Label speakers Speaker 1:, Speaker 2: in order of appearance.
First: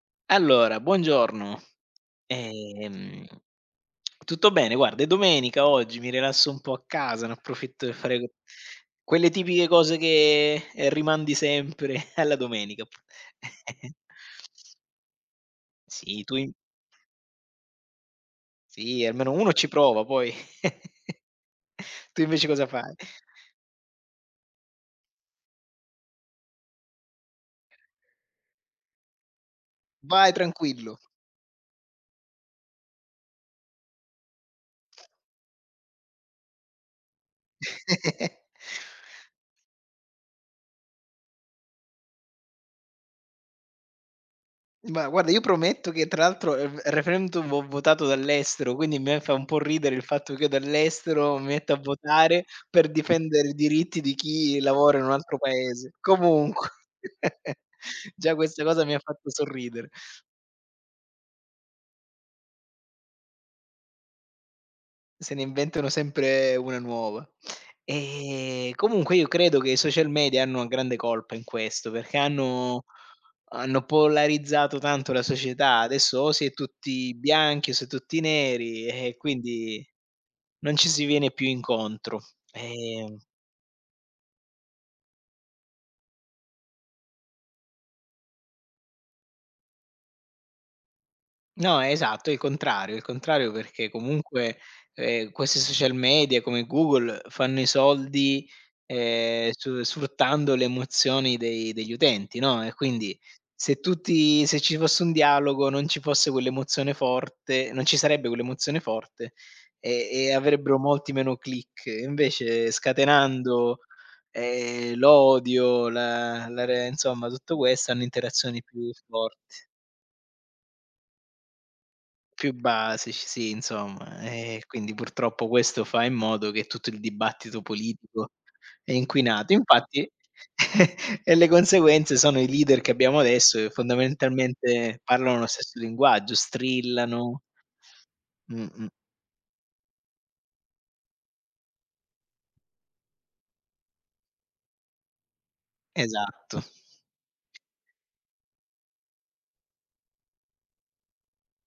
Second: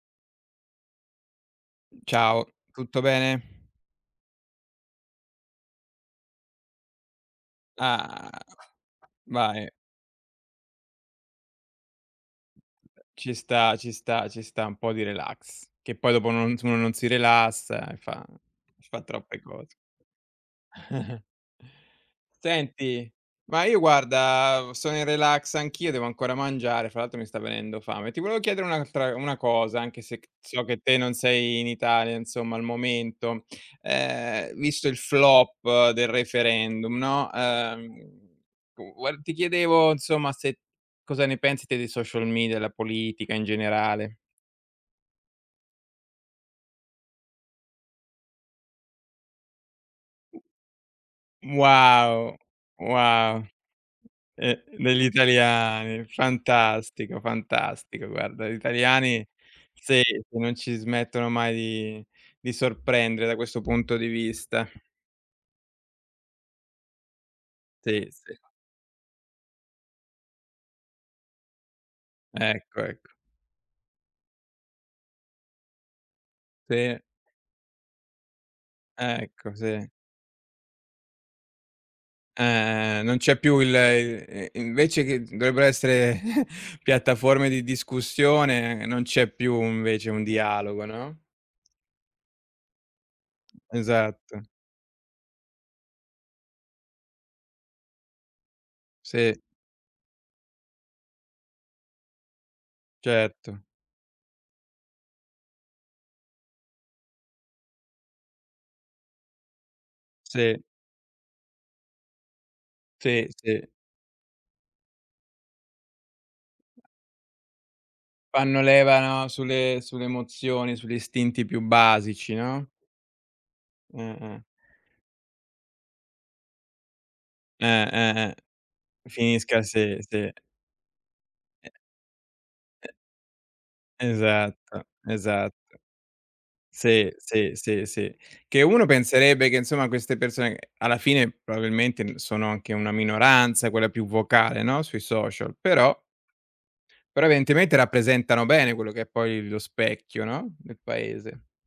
Speaker 1: Allora buongiorno.
Speaker 2: Ciao, tutto
Speaker 1: Ehm.
Speaker 2: bene?
Speaker 1: Tutto bene, guarda è domenica oggi, mi rilasso un po' a casa, ne approfitto per fare q
Speaker 2: Ah.
Speaker 1: quelle tipiche
Speaker 2: Vai.
Speaker 1: cose che rimandi sempre alla
Speaker 2: Eh,
Speaker 1: domenica app
Speaker 2: ci sta ci sta ci sta un po' di relax. Che poi
Speaker 1: Sì,
Speaker 2: dopo
Speaker 1: tu
Speaker 2: uno
Speaker 1: in
Speaker 2: n uno non si rilassa e fa fa
Speaker 1: Sì, almeno
Speaker 2: troppe
Speaker 1: uno ci
Speaker 2: cose.
Speaker 1: prova, poi Tu invece cosa fa?
Speaker 2: Senti ma io guarda, sono in relax anch'io, devo ancora mangiare, fra l'altro mi sta venendo fame. Ti volevo chiedere un'altra una cosa anche se c
Speaker 1: Vai
Speaker 2: so che
Speaker 1: tranquillo.
Speaker 2: te non sei in Italia insomma al momento, ehm, visto il flop del referendum, no, ehm, tu v ti chiedevo, insomma, se cosa ne pensi te dei social media, della politica, in generale.
Speaker 1: Ma guarda io prometto che tra l'altro, ehm, il referendum ho votato dall'estero, quindi a me fa un po' ridere il fatto
Speaker 2: U
Speaker 1: che io dall'estero mi metto a
Speaker 2: Wow,
Speaker 1: votare per
Speaker 2: wow.
Speaker 1: difendere i diritti di chi
Speaker 2: Eh,
Speaker 1: lavora in
Speaker 2: degli
Speaker 1: un altro paese.
Speaker 2: italiani.
Speaker 1: Comunque,
Speaker 2: Fantastico, fantastico.
Speaker 1: già
Speaker 2: Guarda, gli
Speaker 1: questa cosa mi ha
Speaker 2: italiani
Speaker 1: fatto sorridere.
Speaker 2: sì, non ci smettono mai di di sorprendere da questo punto di vista.
Speaker 1: Se ne inventano sempre una nuova.
Speaker 2: Sì, sì.
Speaker 1: Ehm, comunque io credo che i social media hanno grande colpa in questo, perché
Speaker 2: Ecco,
Speaker 1: hanno
Speaker 2: ecco.
Speaker 1: hanno polarizzato tanto la società. Adesso o si è
Speaker 2: Sì.
Speaker 1: tutti bianchi, o si è tutti neri eh,
Speaker 2: Ecco,
Speaker 1: quindi
Speaker 2: sì.
Speaker 1: non ci si viene più incontro.
Speaker 2: Eh, eh, eh, non
Speaker 1: Ehm
Speaker 2: c'è più il i invece che dovrebbero essere piattaforme di discussione, non c'è più invece un dialogo, no?
Speaker 1: No, esatto, il contrario il contrario perché
Speaker 2: Esatto.
Speaker 1: comunque, ehm, questi social media come Google fanno i soldi,
Speaker 2: Sì.
Speaker 1: ehm, su sfruttando le emozioni dei degli utenti, no. E quindi
Speaker 2: Certo.
Speaker 1: se tutti se ci fosse un dialogo non ci fosse quell'emozione forte non ci sarebbe quell'emozione forte e e
Speaker 2: Sì.
Speaker 1: avrebbero molti meno click. Invece
Speaker 2: Sì, sì.
Speaker 1: scatenando, ehm, l'odio, la la re insomma tutto questo, hanno
Speaker 2: Fanno
Speaker 1: interazioni più
Speaker 2: leva, no
Speaker 1: forti.
Speaker 2: sulle sulle emozioni, sugli istinti più basici,
Speaker 1: Più
Speaker 2: no?
Speaker 1: basici, sì
Speaker 2: Eh,
Speaker 1: insomma.
Speaker 2: eh.
Speaker 1: Eh, quindi purtroppo questo fa in modo che tutto il dibattito
Speaker 2: Eh, eh,
Speaker 1: politico
Speaker 2: eh.
Speaker 1: è inquinato.
Speaker 2: Finisca a se,
Speaker 1: Infatti
Speaker 2: sì.
Speaker 1: e le conseguenze sono i leader che abbiamo adesso che
Speaker 2: Esatto,
Speaker 1: fondamentalmente parlano lo
Speaker 2: esatto.
Speaker 1: stesso linguaggio,
Speaker 2: Sì,
Speaker 1: strillano.
Speaker 2: sì, sì, sì. Che uno
Speaker 1: Mh-mh.
Speaker 2: penserebbe che insomma queste persone alla fine probabilmente n sono anche una minoranza, quella più vocale, no, sui social, però
Speaker 1: Esatto.
Speaker 2: però evidentemente rappresentano bene quello che è poi lo specchio, no, del paese.